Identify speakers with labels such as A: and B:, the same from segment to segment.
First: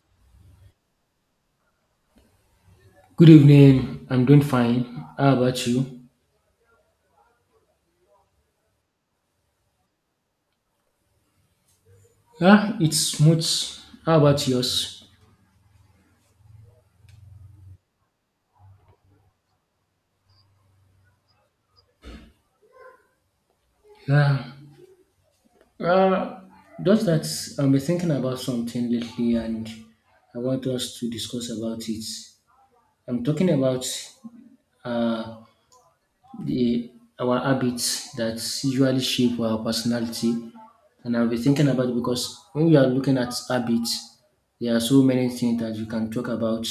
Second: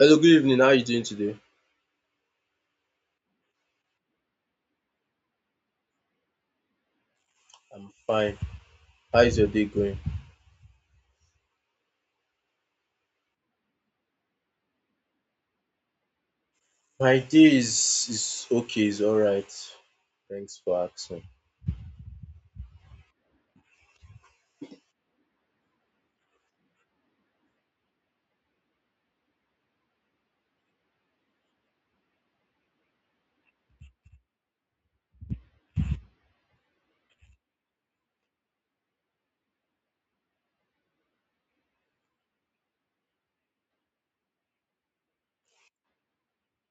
A: Hello, good evening. How are you doing today?
B: Good evening. I'm doing fine. How about you?
A: I'm fine. How is your day going?
B: Yeah, it's smooth. How about yours?
A: My day is okay, it's alright. Thanks for asking.
B: Yeah. Uh, just that I've been thinking about something lately, and I want us to discuss about it. I'm talking about uh, the our habits that usually shape our personality. And I'll be thinking about it because when we are looking at habits, there are so many things that you can talk about.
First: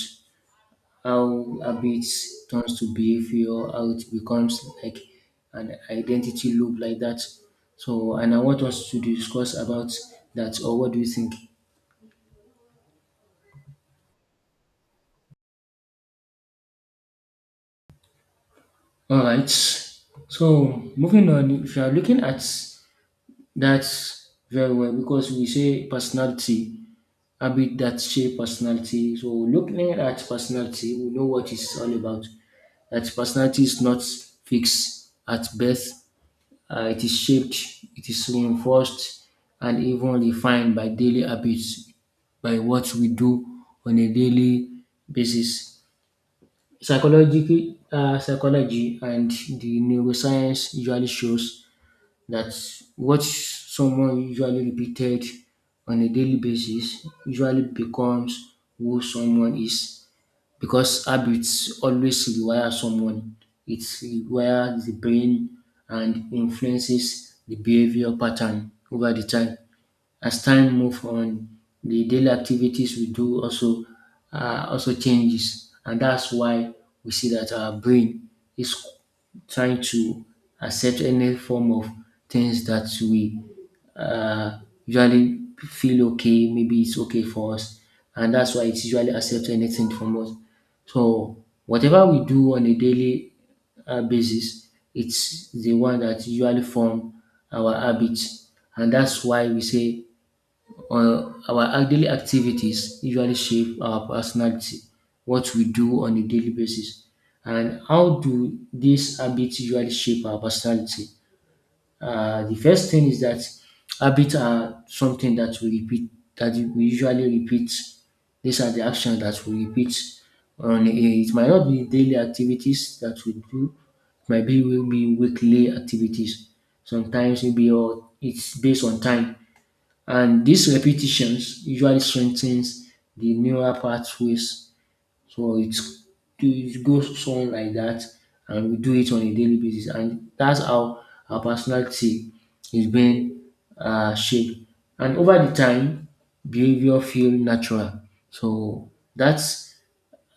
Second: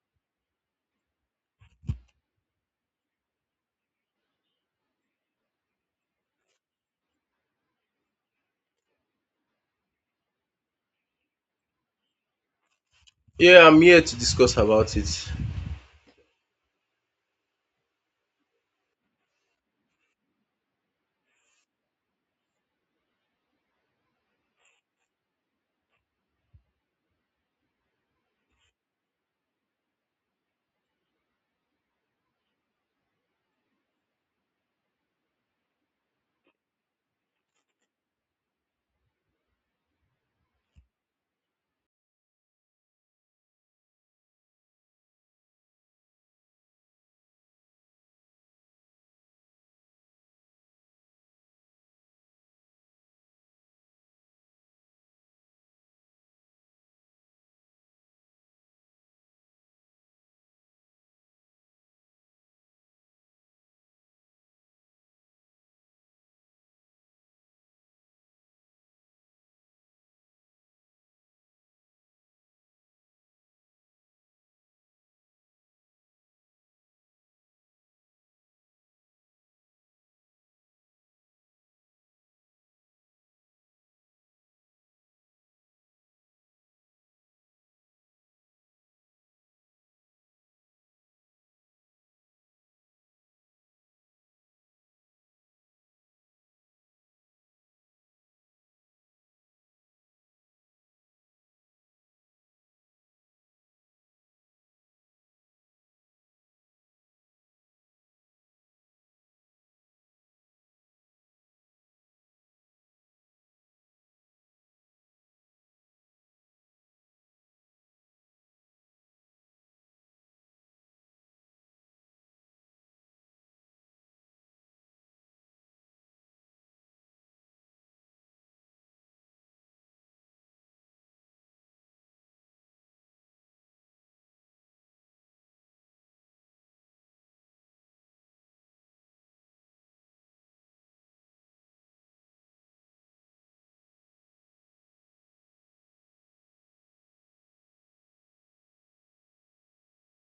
B: How habits turns to behavior, how it becomes like an identity loop like that. And I want us to discuss about that, or what do you think?
A: Yeah, I'm here to discuss about it.
B: All right. So, moving on, if you are looking at that very well, because we say personality, habit that shape personality. So, looking at personality, we know what it's all about. That personality is not fixed at birth. It is shaped, it is reinforced, and even refined by daily habits, by what we do on a daily basis. Psychology and the neuroscience usually shows that what someone usually repeated on a daily basis usually becomes who someone is, because habits always require someone. It requires the brain and influences the behavior pattern over the time. As time move on, the daily activities we do also also changes, and that's why we see that our brain is trying to accept any form of things that we uh, usually feel okay, maybe it's okay for us, and that's why it's usually accept anything from us. So whatever we do on a daily basis, it's the one that usually form our habits, and that's why we say or our daily activities usually shape our personality, what we do on a daily basis. And how do these habits usually shape our personality? The first thing is that habits are something that we repeat, that we usually repeat. These are the actions that we repeat. On a, it might not be daily activities that we do, it might be will be weekly activities. Sometimes maybe or it's based on time, and these repetitions usually strengthens the neural pathways. So it's, it goes on like that, and we do it on a daily basis. And that's how our personality is being shaped. And over the time, behavior feel natural. So that's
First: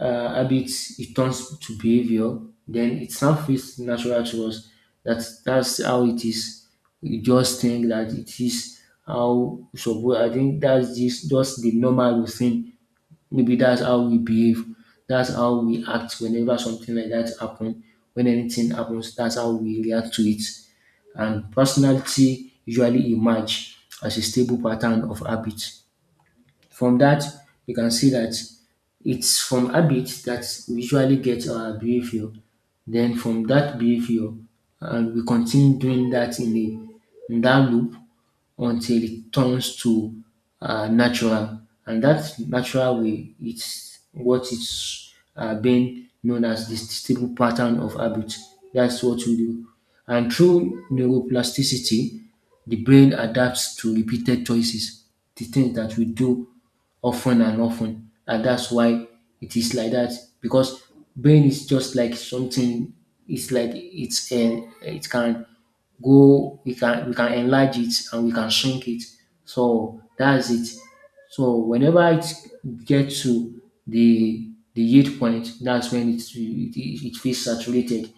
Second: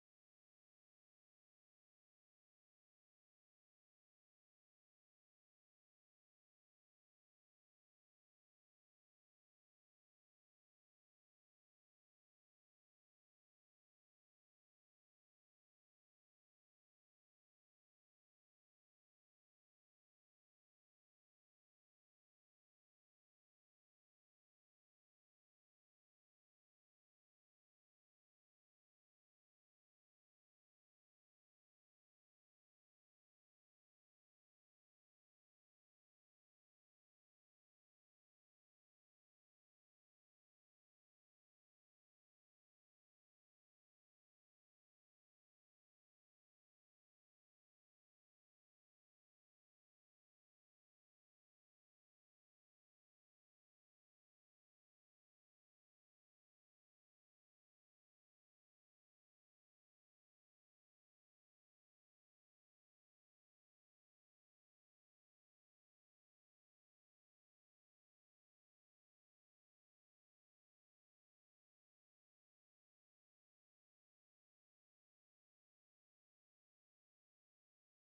B: habits, it turns to behavior, then it now feels natural to us. That's how it is. We just think that it is how. So I think that's just the normal routine. Maybe that's how we behave. That's how we act whenever something like that happens. When anything happens, that's how we react to it. And personality usually emerge as a stable pattern of habit. From that, you can see that it's from habit that we usually get our behavior. Then from that behavior, and we continue doing that in that loop until it turns to natural, and that natural way it's what is being known as the stable pattern of habit. That's what we do, and through neuroplasticity, the brain adapts to repeated choices, the things that we do often and often, and that's why it is like that. Because brain is just like something. It's like it's a. It can go. We can enlarge it and we can shrink it. So that's it. So whenever it gets to the the yield point, that's when it feels saturated.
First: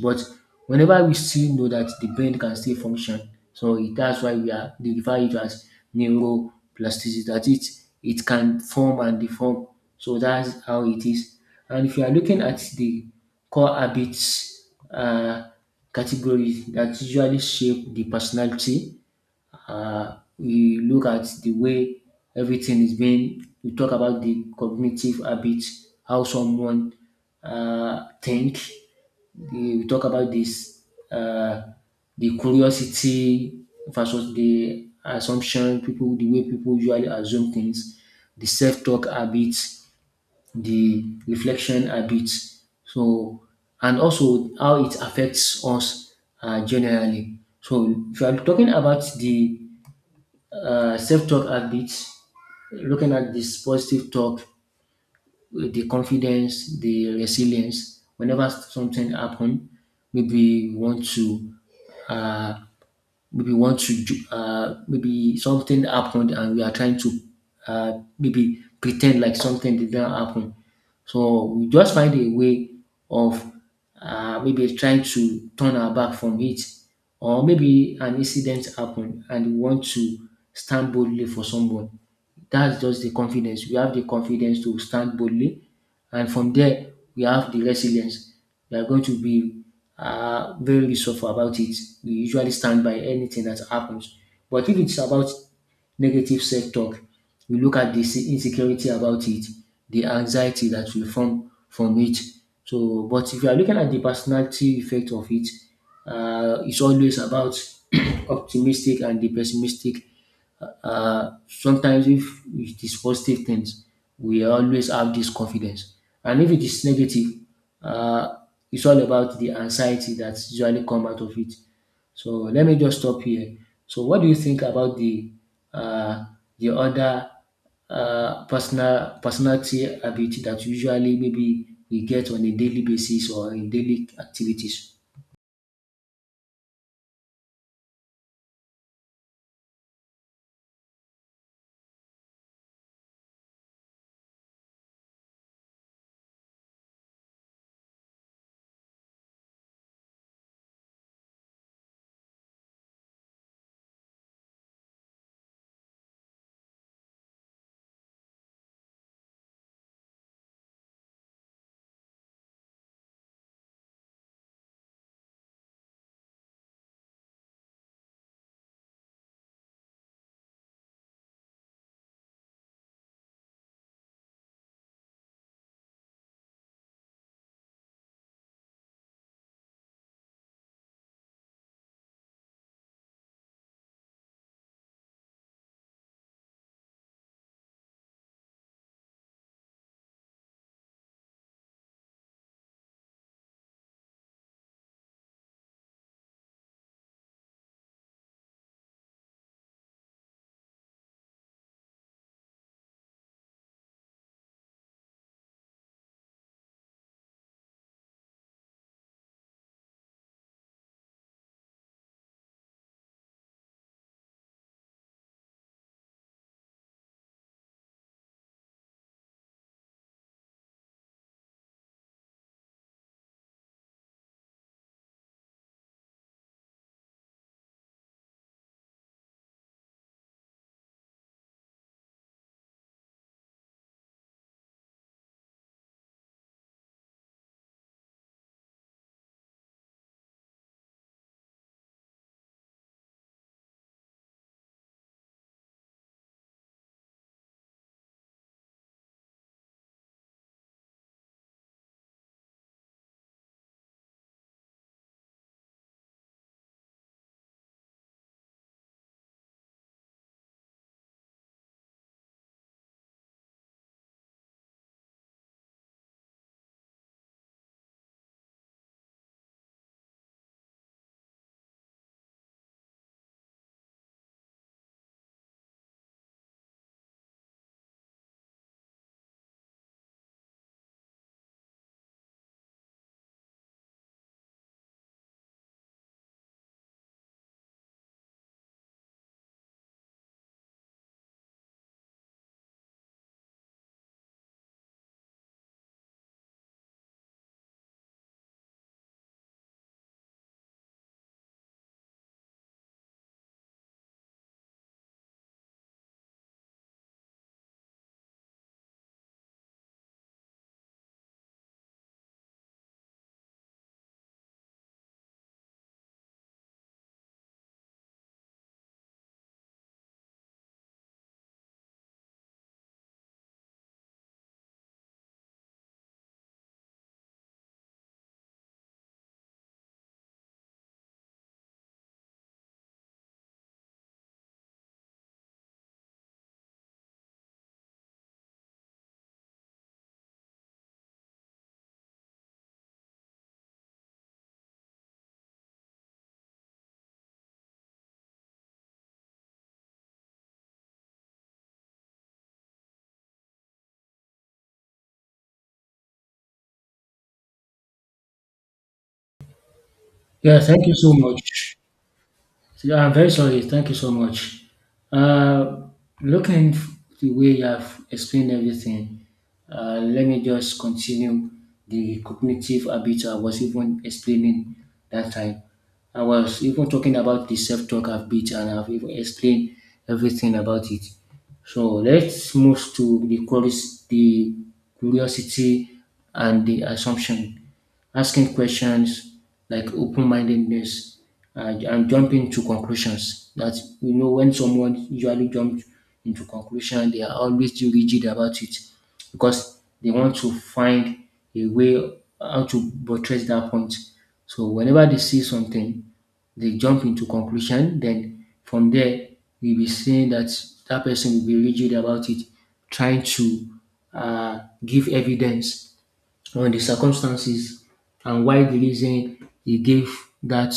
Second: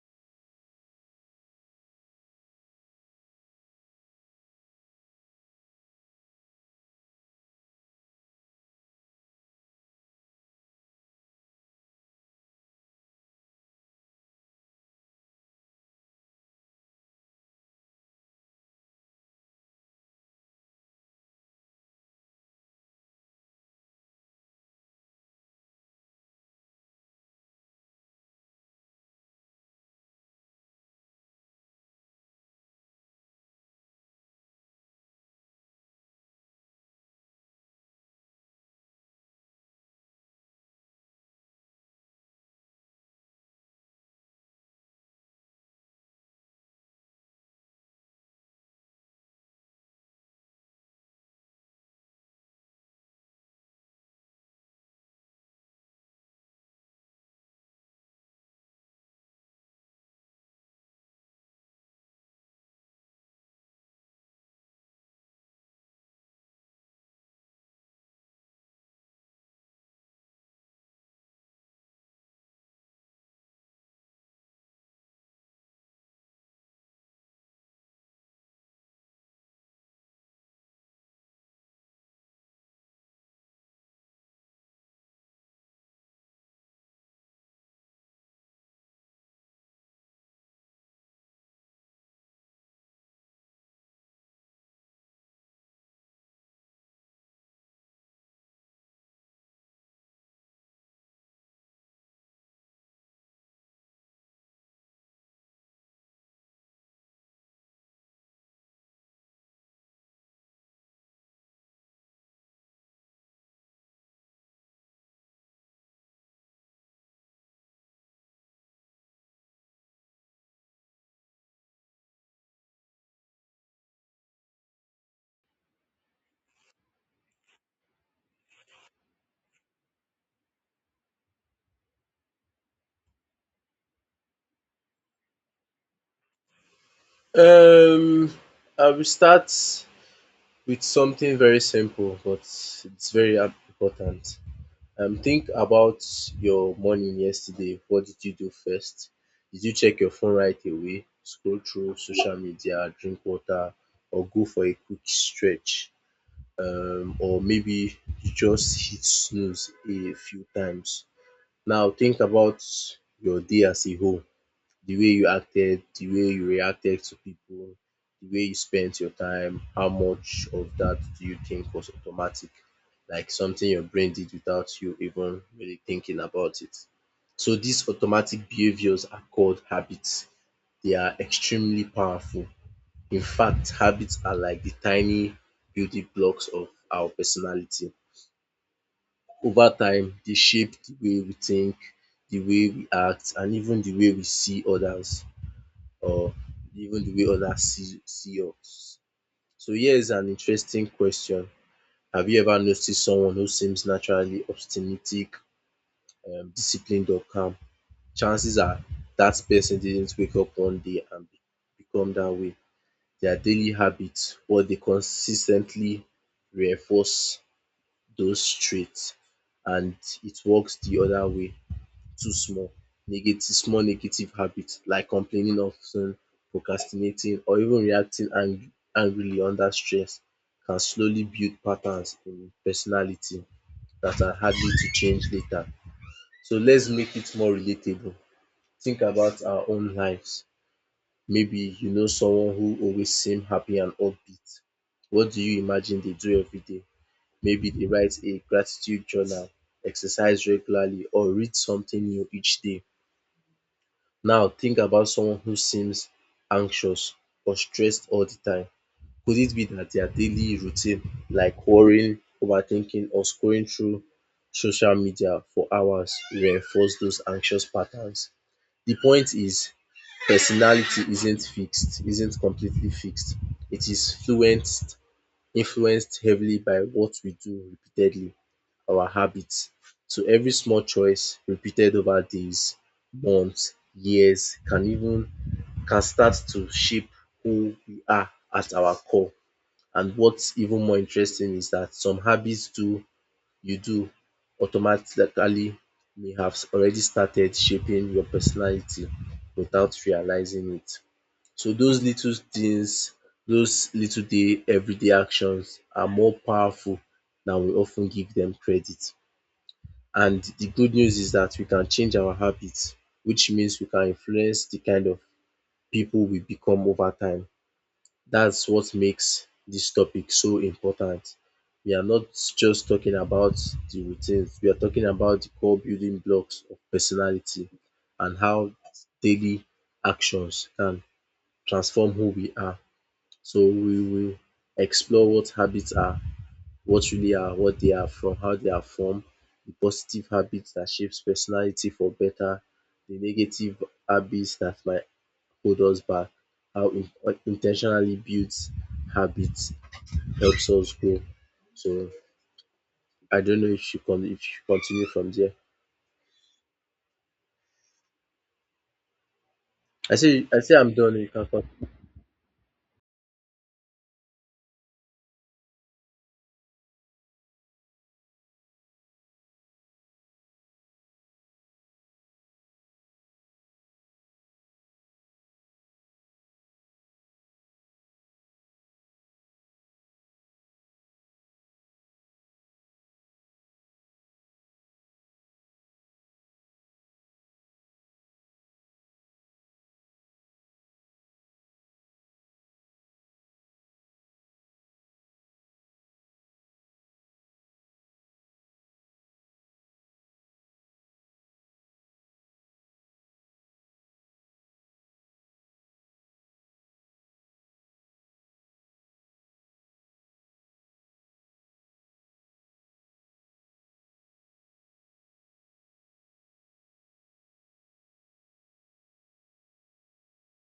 B: But whenever we still know that the brain can still function, so it, that's why we are they refer it as neuroplasticity, that it can form and deform. So that's how it is. And if you are looking at the core habits category that usually shape the personality, we look at the way everything is being. We talk about the cognitive habits, how someone think. We talk about this uh, the curiosity versus the assumption, people the way people usually assume things, the self-talk habits, the reflection habits. So and also how it affects us generally. So if you are talking about the self talk habits, looking at this positive talk, the confidence, the resilience. Whenever something happens, maybe you want to uh, maybe want to maybe something happened and we are trying to uh, maybe pretend like something did not happen. So we just find a way of maybe trying to turn our back from it, or maybe an incident happened and we want to stand boldly for someone. That's just the confidence. We have the confidence to stand boldly, and from there we have the resilience. We are going to be very resourceful about it. We usually stand by anything that happens. But if it's about negative self-talk, we look at the insecurity about it, the anxiety that will form from it. So, but if you are looking at the personality effect of it, it's always about optimistic and the pessimistic. Sometimes if it is positive things, we always have this confidence. And if it is negative, uh, it's all about the anxiety that usually come out of it. So let me just stop here. So what do you think about uh, the other personality ability that usually maybe we get on a daily basis or in daily activities?
A: Um I will start with something very simple but it's very important. Think about your morning yesterday. What did you do first? Did you check your phone right away? Scroll through social media, drink water, or go for a quick stretch? Or maybe you just hit snooze a few times. Now think about your day as a whole, the way you acted, the way you reacted to people, the way you spent your time. How much of that do you think was automatic, like something your brain did without you even really thinking about it? So these automatic behaviors are called habits. They are extremely powerful. In fact, habits are like the tiny building blocks of our personality. Over time, they shape the way we think, the way we act and even the way we see others, or even the way others see us. So here is an interesting question. Have you ever noticed someone who seems naturally obstinate, disciplined or calm? Chances are that person didn't wake up one day and become that way. Their daily habits, what they consistently reinforce those traits, and it works the other way. Too small. Negative small negative habit like complaining often, procrastinating or even reacting angry angrily under stress can slowly build patterns in personality that are hardly to change later. So let's make it more relatable. Think about our own lives. Maybe you know someone who always seem happy and upbeat. What do you imagine they do every day? Maybe they write a gratitude journal, exercise regularly or read something new each day. Now think about someone who seems anxious or stressed all the time. Could it be that their daily routine, like worrying, overthinking, or scrolling through social media for hours, reinforce those anxious patterns? The point is, personality isn't fixed, isn't completely fixed. It is influenced heavily by what we do repeatedly, our habits. So every small choice repeated over days, months, years can even can start to shape who we are at our core. And what's even more interesting is that some habits do you do automatically may have already started shaping your personality without realizing it. So those little things, those little day everyday actions are more powerful than we often give them credit. And the good news is that we can change our habits, which means we can influence the kind of people we become over time. That's what makes this topic so important. We are not just talking about the routines, we are talking about the core building blocks of personality and how daily actions can transform who we are. So we will explore what habits are, what really are, what they are from, how they are formed, the positive habits that shapes personality for better, the negative habits that might hold us back, how in like, intentionally built habits helps us grow. So I don't know if you con if you continue from there. I say
B: Yeah,
A: I say
B: thank
A: I'm
B: you so
A: done oh, you can con
B: much. So yeah, I'm very sorry. Thank you so much. Uh, looking f- the way you have explained everything, let me just continue the cognitive habits I was even explaining that time. I was even talking about the self-talk habit, and I've even explained everything about it. So let's move to the curiosity and the assumption, asking questions, like open mindedness and jumping to conclusions. That we know when someone usually jumps into conclusion, they are always too rigid about it because they want to find a way how to buttress that point. So whenever they see something, they jump into conclusion. Then from there, we'll be saying that that person will be rigid about it, trying to give evidence on the circumstances and why the reason he gave that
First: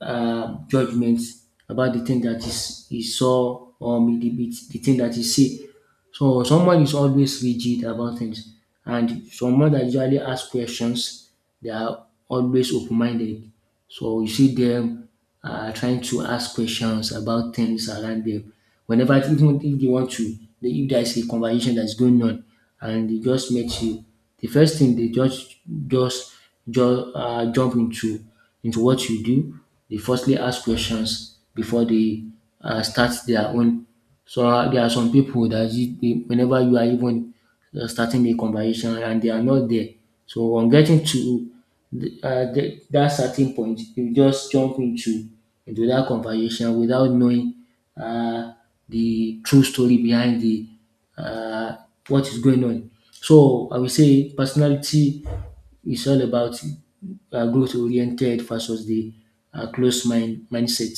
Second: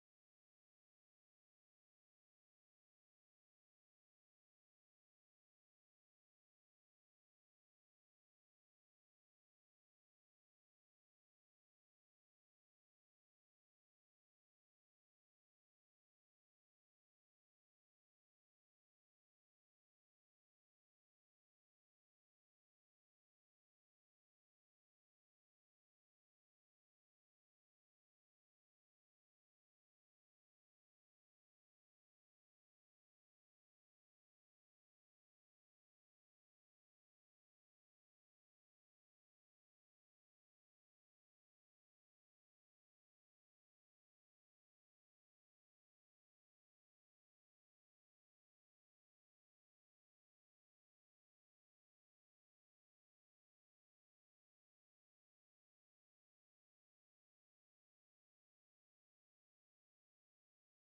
B: judgment about the thing that is he saw, or maybe the thing that he see. So someone is always rigid about things, and someone that usually asks questions, they are always open-minded. So you see them trying to ask questions about things around them. Whenever even if they want to, if there's a conversation that's going on and they just met you, the first thing they just just jump into what you do. They firstly ask questions before they start their own. So there are some people that whenever you are even starting a conversation and they are not there. So on getting to that certain point, you just jump into that conversation without knowing uh the true story behind the uh, what is going on. So I will say personality is all about growth oriented versus the closed mindset,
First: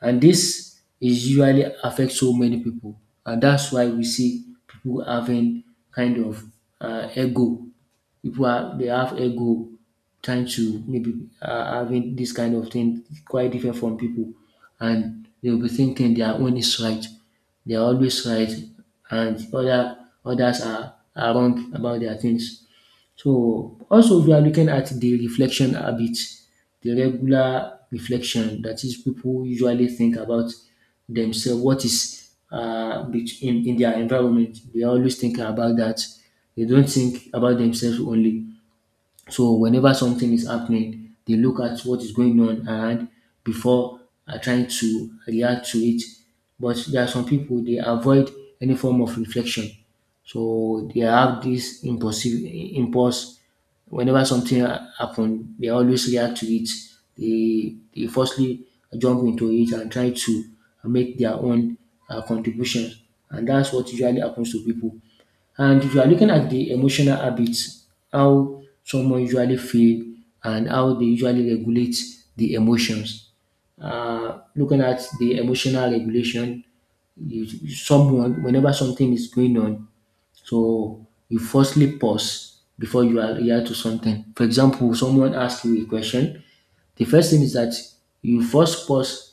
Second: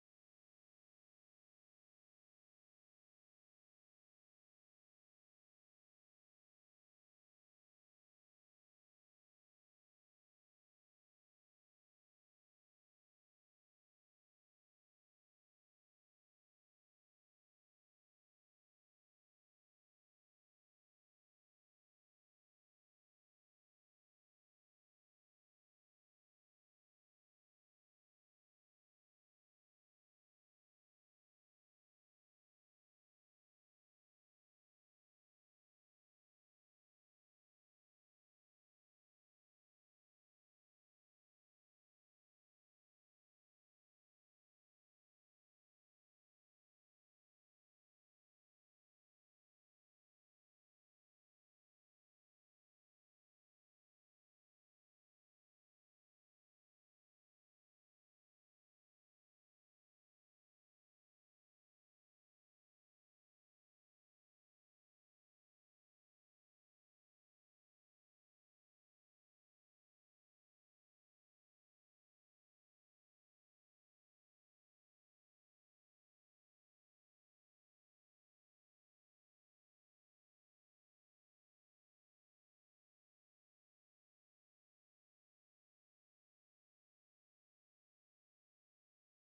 B: and this is usually affect so many people, and that's why we see people having kind of ego. People are they have ego, trying to maybe having this kind of thing quite different from people, and they'll be thinking their own is right. They are always right, and others are wrong about their things. So also if you are looking at the reflection habit, the regular reflection that is people usually think about themselves, what is in their environment. They always think about that. They don't think about themselves only. So whenever something is happening, they look at what is going on around before trying to react to it. But there are some people they avoid any form of reflection, so they have this impulsive impulse. Whenever something happens, they always react to it. They firstly jump into it and try to make their own contributions, and that's what usually happens to people. And if you are looking at the emotional habits, how someone usually feel and how they usually regulate the emotions. Looking at the emotional regulation, someone whenever something is going on, so you firstly pause before you are react to something. For example, someone asks you a question. The first thing is that you first pause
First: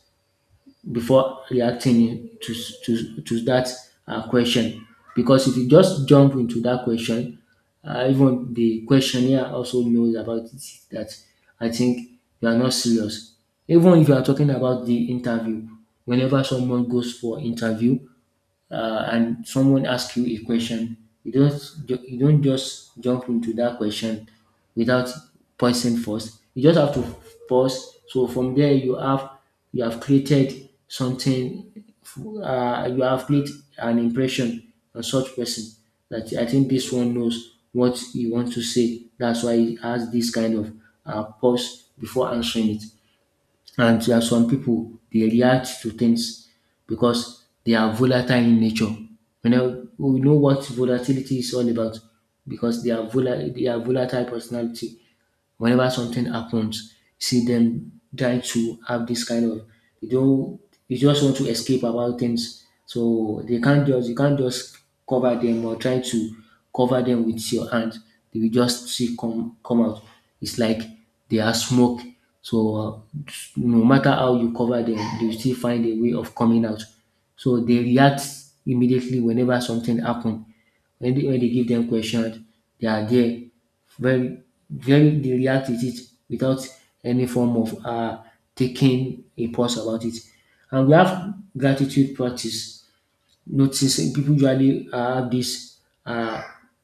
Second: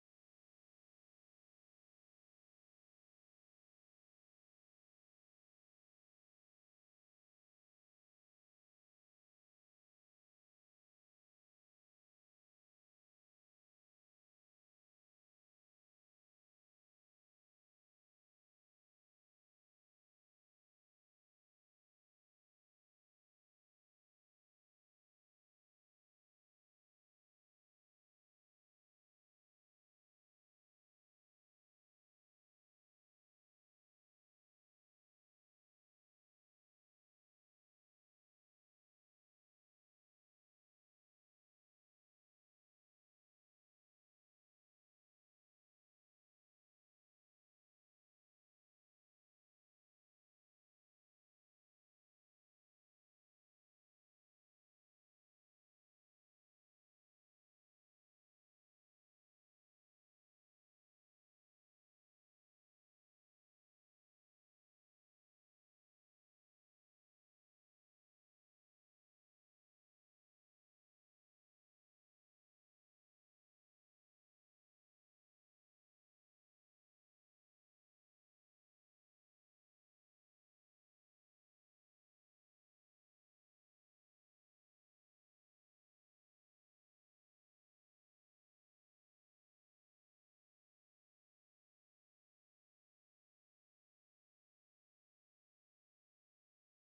B: before reacting to to that question, because if you just jump into that question, even the questionnaire also knows about it that I think you are not serious. Even if you are talking about the interview, whenever someone goes for interview, and someone asks you a question, you don't you don't just jump into that question without pausing first. You just have to pause. So from there, you have created something. You have created an impression on such person that I think this one knows what he wants to say. That's why he has this kind of pause before answering it. And there are some people they react to things because they are volatile in nature. You know, we know what volatility is all about because they are they are volatile personality. Whenever something happens, see them try to have this kind of they don't they just want to escape about things. So they can't just you can't just cover them or try to cover them with your hand. They will just see come out. It's like they are smoke. So no matter how you cover them, they will still find a way of coming out. So they react immediately whenever something happen. When they give them questions, they are there very very they react with it without any form of taking a pause about it. And we have gratitude practice. Notice people usually have this uh,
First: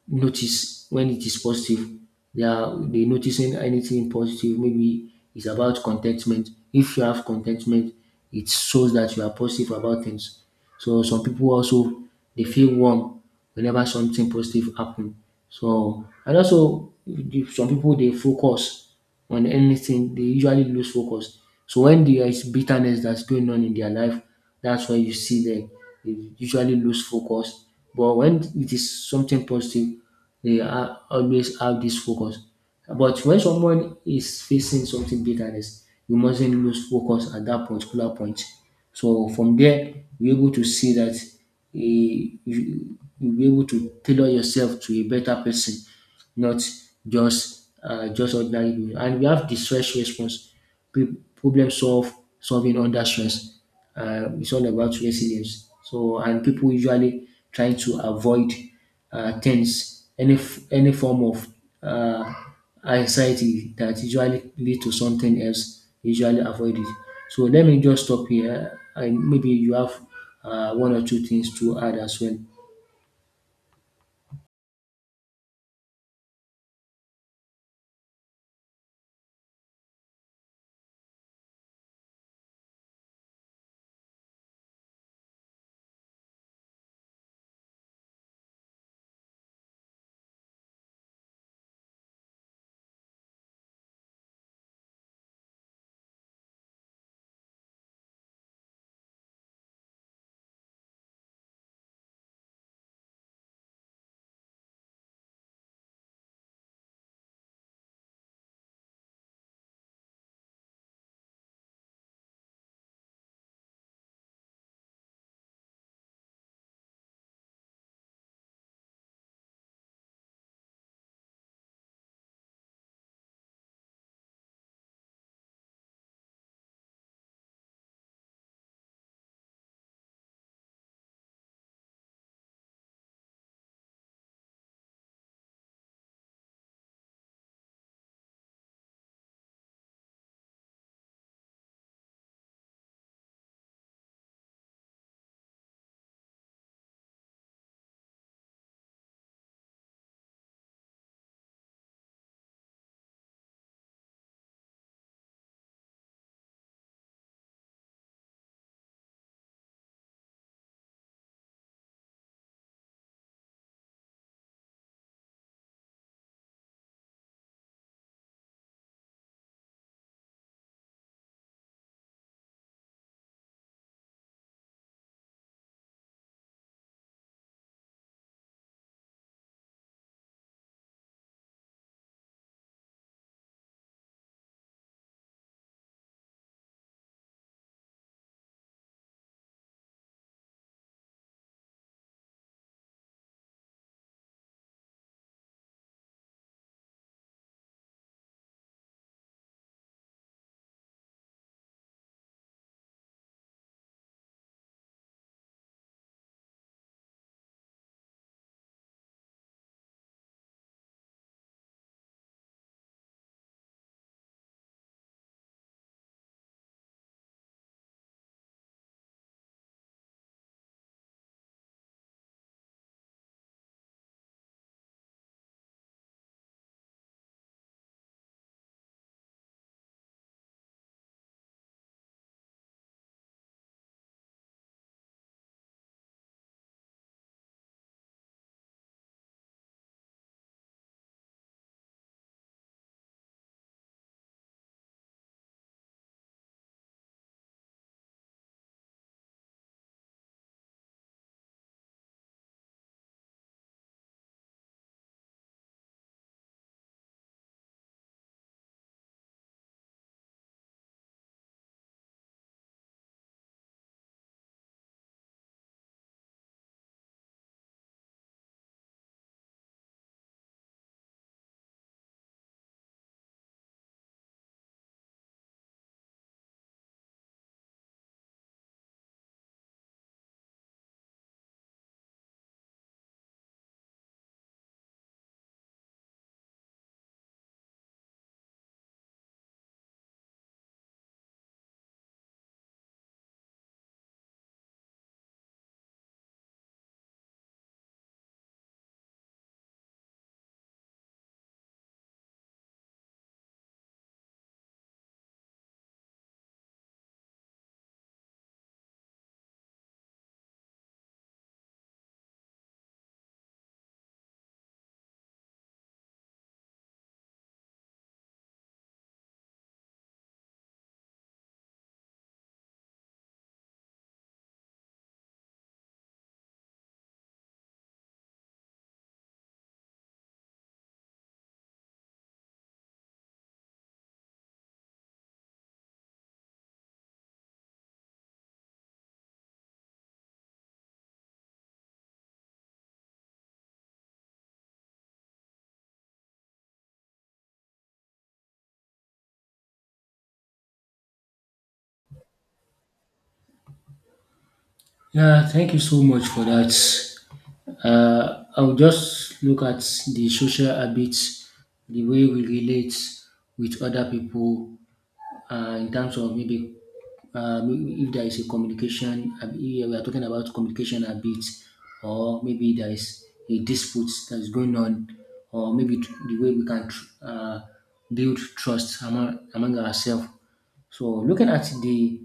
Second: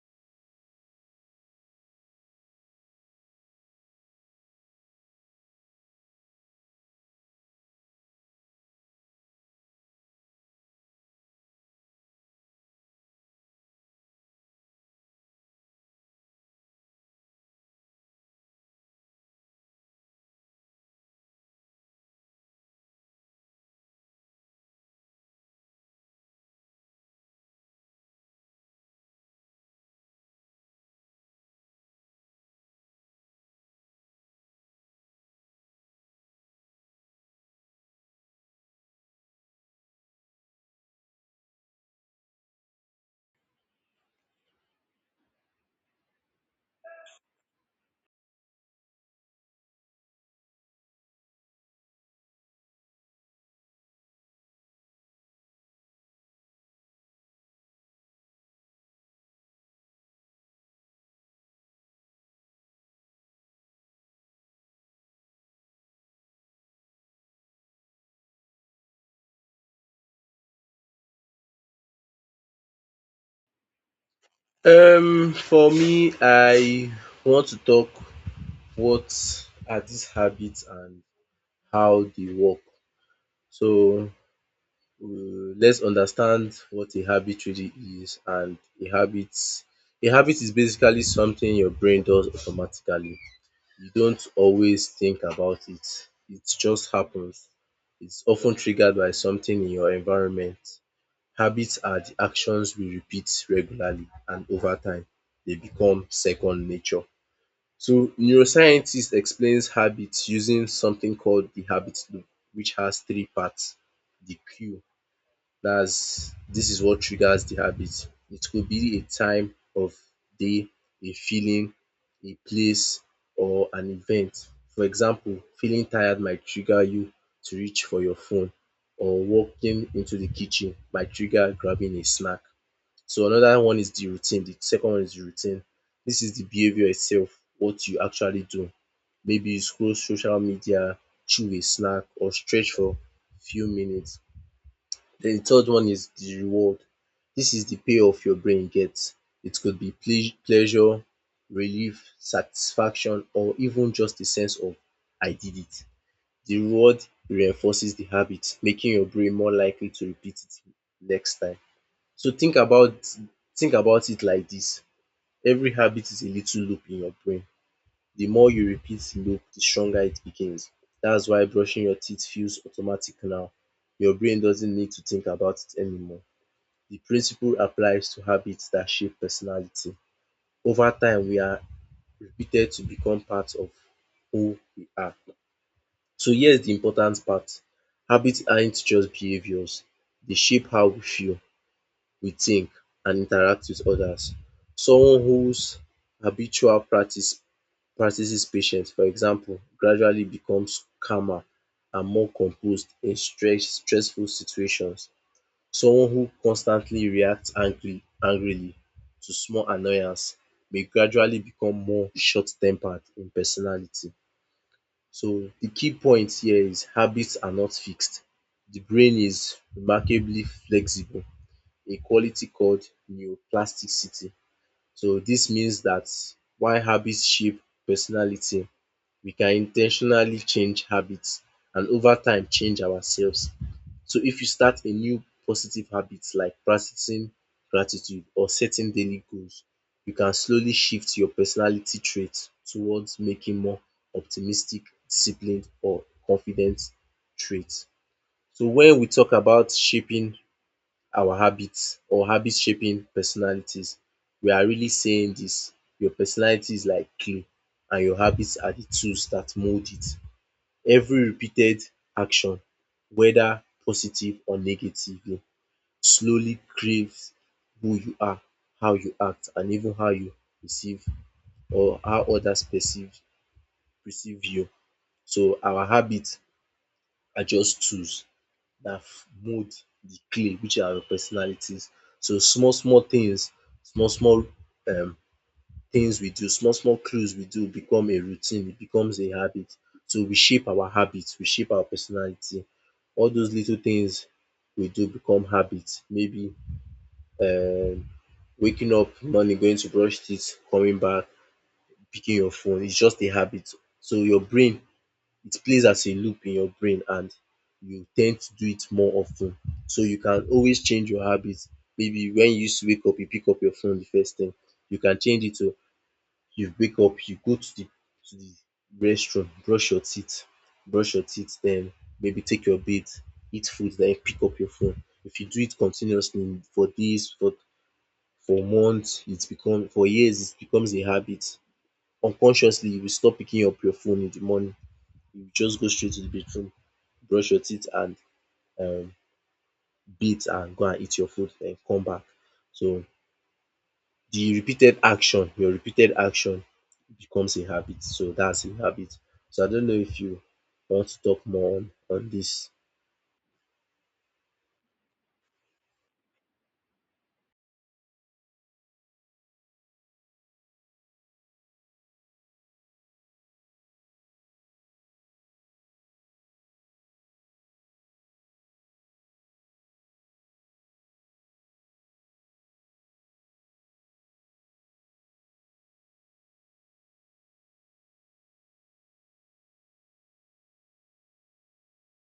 B: notice when it is positive they noticing anything positive maybe it's about contentment if you have contentment it shows that you are positive about things so some people also they feel warm whenever something positive happen so and also some people they focus on anything, they usually lose focus. So when there is bitterness that's going on in their life, that's why you see them they usually lose focus. But when it is something positive, they are always have this focus. But when someone is facing something bitterness, you mustn't lose focus at that particular point. So from there, you're able to see that you'll be able to tailor yourself to a better person not just just ordinary people. And we have the stress response, pe- problem solve solving under stress. It's all about resilience. So and people usually trying to avoid tense any form of uh, anxiety that usually lead to something else. Usually avoid it. So let me just stop here, and maybe you have one or two things to add as well.
A: for me I want to talk what are these habits and how they work. So let's understand what a habit really is. And a habit a habit is basically something your brain does automatically. You don't always think about it. It just happens. It's often triggered by something in your environment. Habits are the actions we repeat regularly and over time they become second nature. So neuroscientist explains habits using something called the habit loop which has three parts: the cue, that's this is what triggers the habit. It could be a time of day, a feeling, a place or an event. For example, feeling tired might trigger you to reach for your phone, or walking into the kitchen might trigger grabbing a snack. So another one is the routine. The second one is the routine. This is the behavior itself, what you actually do. Maybe you scroll social media, chew a snack or stretch for few minutes. Then the third one is the reward. This is the payoff your brain gets. It could be pleasure, relief, satisfaction or even just a sense of I did it. The reward reinforces the habit, making your brain more likely to repeat it next time. So think about it like this. Every habit is a little loop in your brain. The more you repeat the loop, the stronger it becomes. That's why brushing your teeth feels automatic now. Your brain doesn't need to think about it anymore. The principle applies to habits that shape personality. Over time, we are repeated to become part of who we are. So here's the important part. Habits aren't just behaviors. They shape how we feel, we think, and interact with others. Someone whose habitual practices patience, for example, gradually becomes calmer and more composed in stressful situations. Someone who constantly reacts angry angrily to small annoyance may gradually become more short-tempered in personality. So the key point here is habits are not fixed. The brain is remarkably flexible, a quality called neuroplasticity. So this means that while habits shape personality we can in ten tionally change habits and over time change ourselves. So if you start a new positive habit like practicing gratitude or setting daily goals, you can slowly shift your personality traits towards making more optimistic, disciplined or confident traits. So when we talk about shaping our habits or habits shaping personalities, we are really saying this: your personality is like clay and your habits are the tools that mold it. Every repeated action, whether positive or negative, slowly craves who you are, how you act and even how you perceive or how others perceive you. So our habits are just tools that mold the clay which are your personalities. So small small things, small small um things we do, small small clues we do become a routine, it becomes a habit. So we shape our habits, we shape our personality. All those little things we do become habits. Maybe um waking up morning, going to brush teeth, coming back, picking your phone, it's just a habit. So your brain, it plays as a loop in your brain and you tend to do it more often. So you can always change your habits. Maybe when you used to wake up, you pick up your phone the first thing. You can change it to you wake up, you go to the restroom, brush your teeth, then maybe take your bath, eat food, then pick up your phone. If you do it continuously for days, for months, it's become for years, it becomes a habit. Unconsciously, you will stop picking up your phone in the morning. You just go straight to the bathroom, brush your teeth and um, bathe and go and eat your food, then come back. So your repeated action becomes a habit. So that's a habit. So I don't know if you want to talk more on this.
B: Yeah, thank you so much for that. I'll just look at the social habits, the way we relate with other people, in terms of maybe if there is a communication, yeah, we are talking about communication habits, or maybe there is a dispute that is going on, or maybe the way we can build trust among ourselves. So looking at the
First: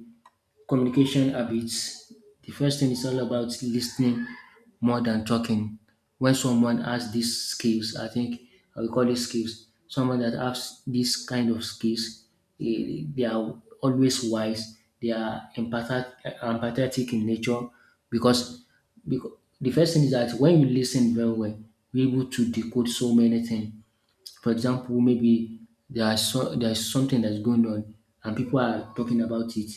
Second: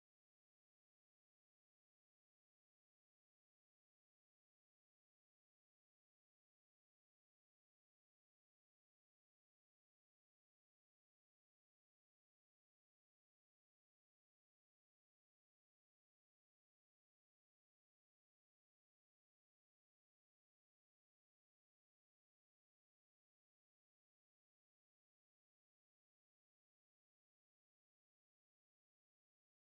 B: communication habits. The first thing is all about listening more than talking. When someone has these skills, I think I will call it skills. Someone that has this kind of skills, they are always wise. They are empathetic in nature because, because the first thing is that when you listen very well, you're able to decode so many things. For example, maybe there is something that's going on and people are talking about it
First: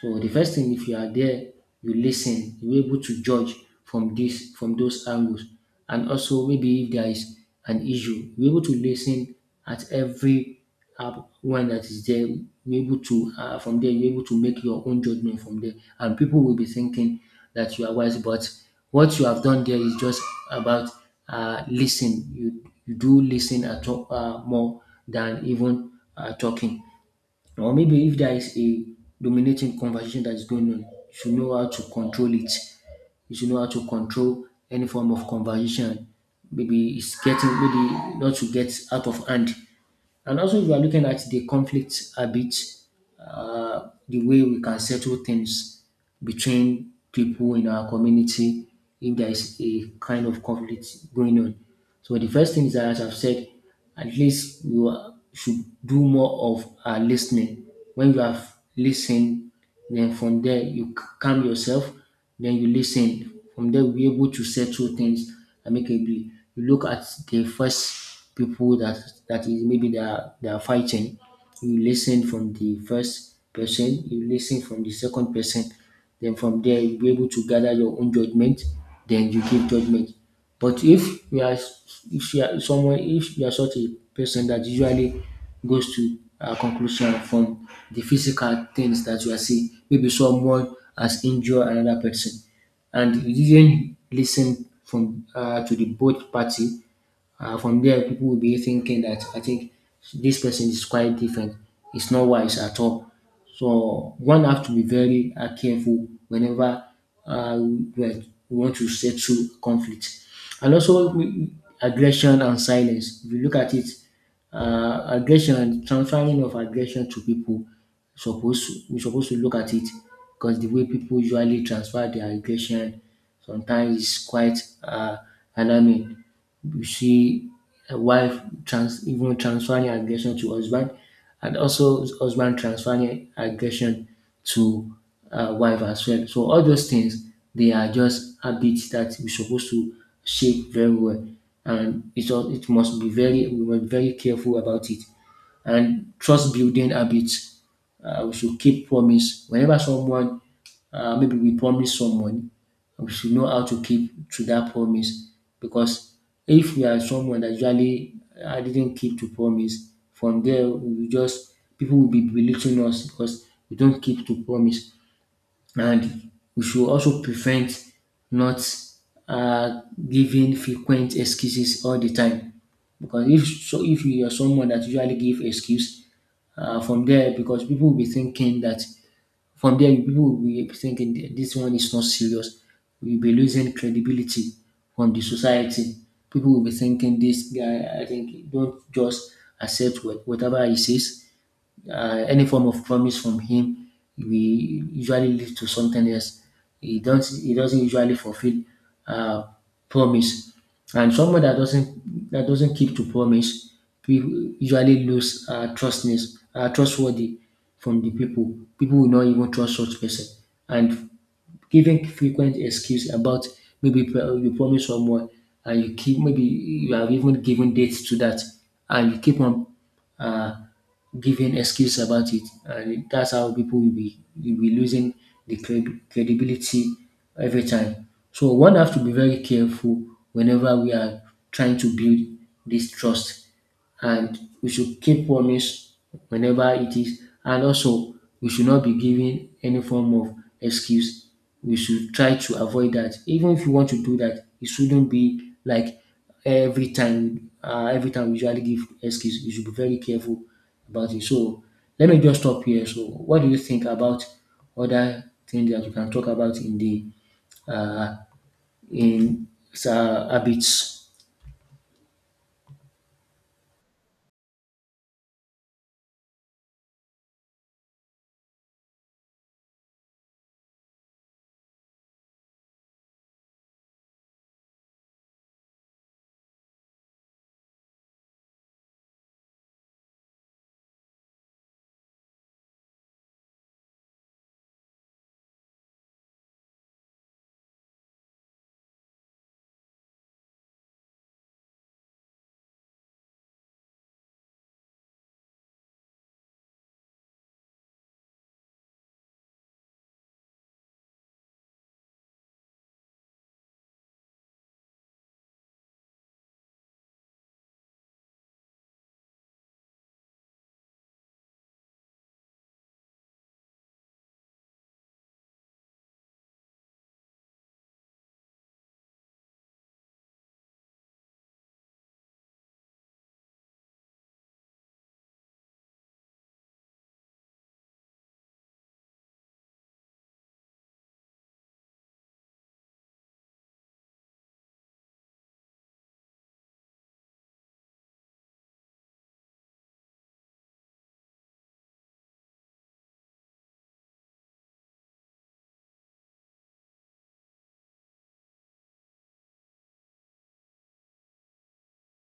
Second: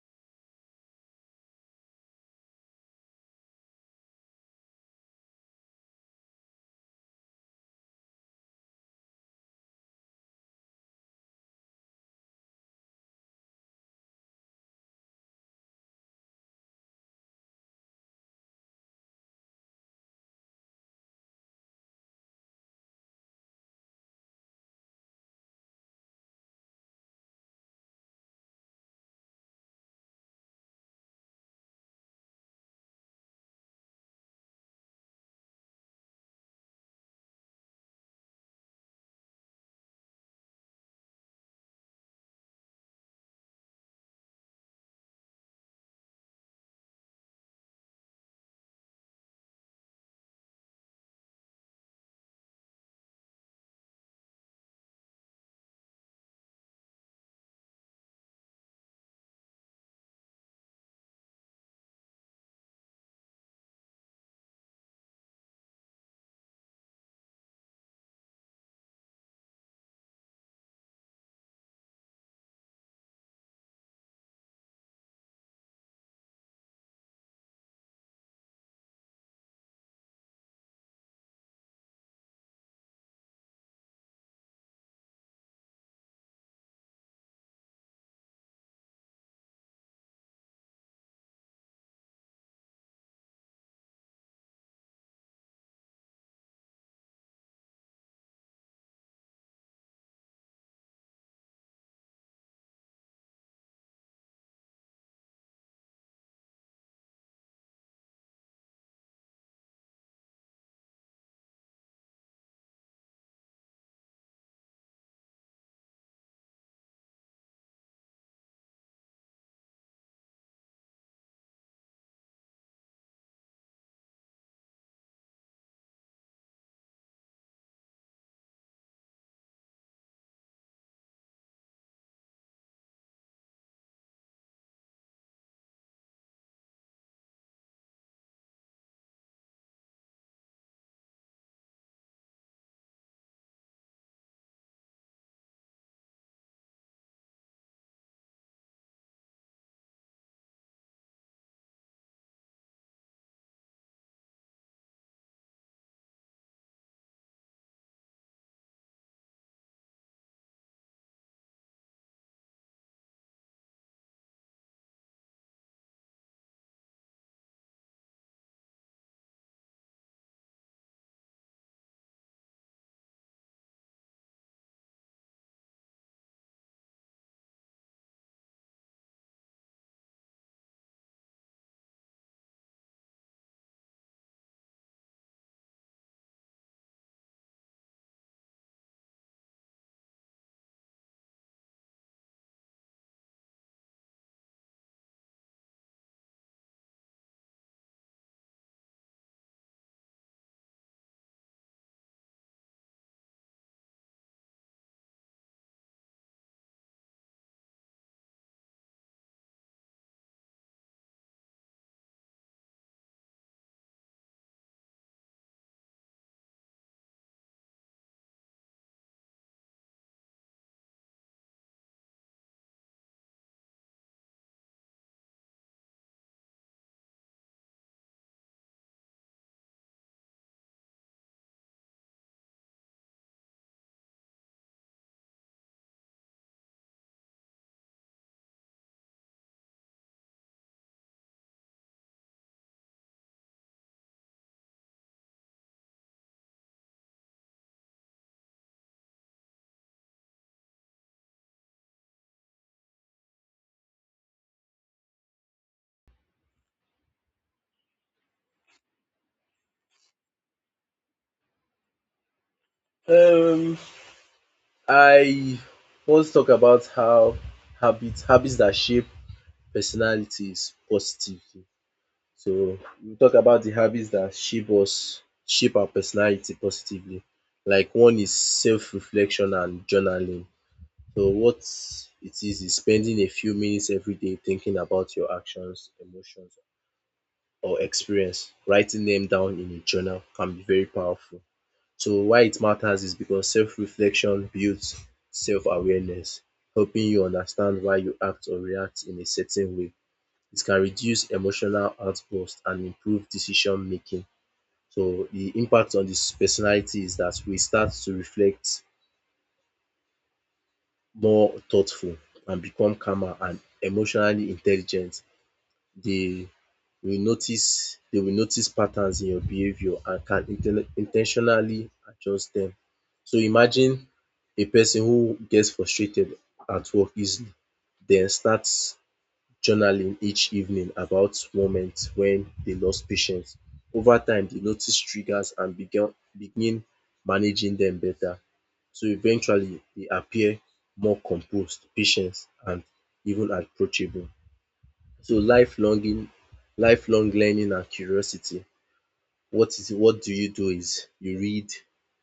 B: so the first thing, if you are there, you listen, you're able to judge from those angles, and also maybe if there is an issue, you're able to listen at every one that is there. You're able to from there, you're able to make your own judgment from there, and people will be thinking that you are wise, but what you have done there is just about listen. You do listen at all, more than even talking or maybe if there is a dominating conversation that is going on, you should know how to control it. You should know how to control any form of conversation. Maybe it's getting maybe not to get out of hand. And also, if you are looking at the conflict habits, the way we can settle things between people in our community if there is a kind of conflict going on. So the first thing is that, as I've said, at least should do more of listening. When you have listened then from there, you calm yourself. Then you listen. From there, we'll be able to settle things amicably. You look at the first people that is maybe they are fighting. You listen from the first person. You listen from the second person. Then from there, you'll be able to gather your own judgment. Then you give judgment. But if you are someone if you are such a person that usually goes to a conclusion from the physical things that you are seeing, maybe someone has injured another person and you didn't listen from to the both party from there, people will be thinking that I think this person is quite different. It's not wise at all. So one have to be very careful whenever we want to settle conflict. And also aggression and silence. If you look at it, aggression, transferring of aggression to people we supposed to look at it because the way people usually transfer their aggression sometimes is quite uh, alarming. You see a wife trans even transferring aggression to husband and also husband transferring aggression to wife as well. So all those things they are just habits that we're supposed to shape very well, and it must be very we must be very careful about it and trust building habits. We should keep promise. Maybe we promise someone, we should know how to keep to that promise. Because if we are someone that usually didn't keep to promise, from there we will just people will be belittling us because we don't keep to promise and we should also prevent not um giving frequent excuses all the time because if you are someone that usually give excuse from there because people will be thinking that from there people will be thinking that this one is not serious we will be losing credibility from the society. People will be thinking this guy I think don't just accept whatever he says any form of promise from him we usually lead to something else. He doesn't usually fulfill uh, promise, and someone that doesn't keep to promise we usually lose trustness trustworthy from the people. People will not even trust such person, and giving frequent excuse about maybe you promise someone and you keep maybe you have even given dates to that and you keep on uh, giving excuse about it and that's how people will be losing the credibility every time. So one have to be very careful whenever we are trying to build this trust and we should keep promise whenever it is. And also, we should not be giving any form of excuse. We should try to avoid that. Even if you want to do that, it shouldn't be like every time. Every time we usually give excuse, you should be very careful about it. So let me just stop here. So, what do you think about other things that you can talk about in the uh, in habits?
A: Um, I want to talk about how habits that shape personality is positive. So we talk about the habits that shape us, shape our personality positively. Like one is self-reflection and journaling. So what it is spending a few minutes every day thinking about your actions, emotions, or experience. Writing them down in a journal can be very powerful. So why it matters is because self-reflection builds self-awareness, helping you understand why you act or react in a certain way. It can reduce emotional outburst and improve decision making. So the impact on this personality is that we start to reflect more thoughtful and become calmer and emotionally intelligent. They they will notice patterns in your behavior and can intentionally adjust them. So imagine a person who gets frustrated at work easily, then starts journaling each evening about moments when they lost patience. Over time, they noticed triggers and began begin managing them better. So eventually, they appear more composed, patient, and even approachable. So lifelong learning and curiosity. What do you do is you read,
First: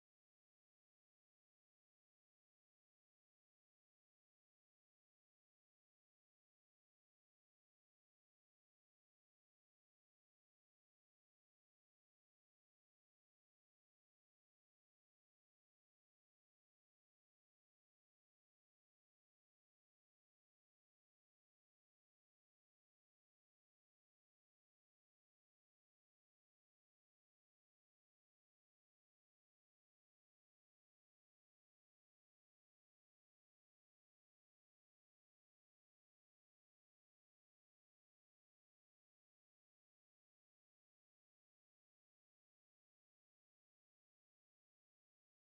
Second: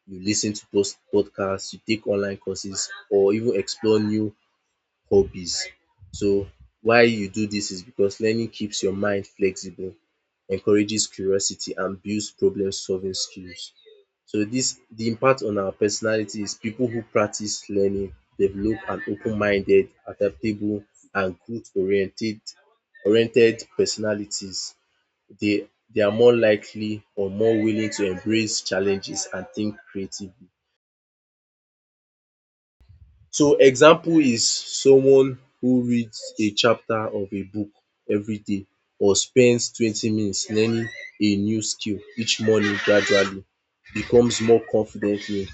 A: you lis ten to post podcasts, you take online courses or even explore new hobbies. So why you do this is because learning keeps your mind flexible, encourages curiosity and builds problem solving skills. So this the impact on our personality is pipu who practice learning develop an open minded, adaptable and growth oriented personalities. They they are more likely or more willing to embrace challenges and think creatively. So example is someone who reads a chapter of a book every day or spends 20 minutes learning a new skill each morning gradually becomes more confident in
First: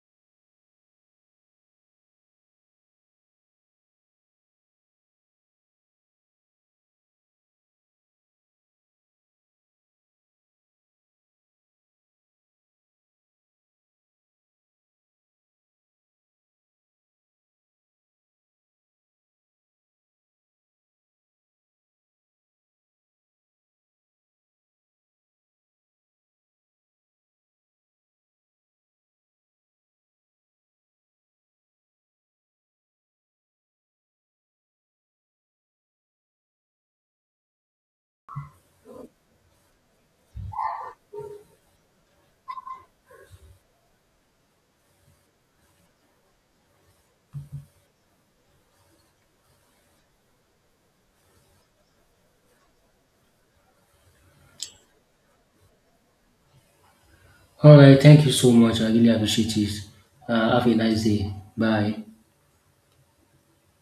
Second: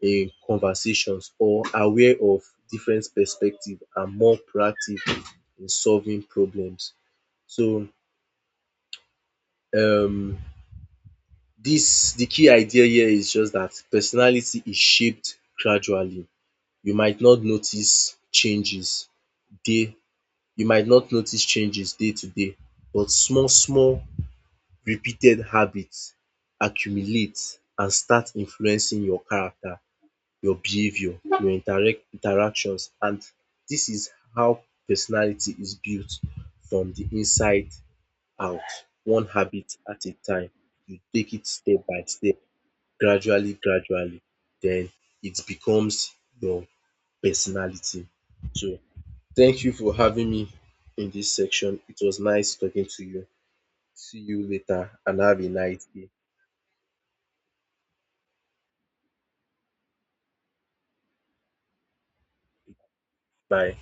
A: conversations or aware of different perspective and more proactive in solving problems. So um dis de key idea here is just that personality is shaped gradually. You might not notice changes day. You might not notice changes day to day, but small small repeated habits accumulate and start influencing your character, your behavior, your interactions. And this is how personality is built from the inside out, one habit at a time. You take it step by step, gradually gradually, then it becomes your personality. So thank you for having me in this section. It was nice talking to you. See you later and have a nice day.
B: All right. Thank you so much. I really appreciate it. Have a nice day. Bye.
A: Bye.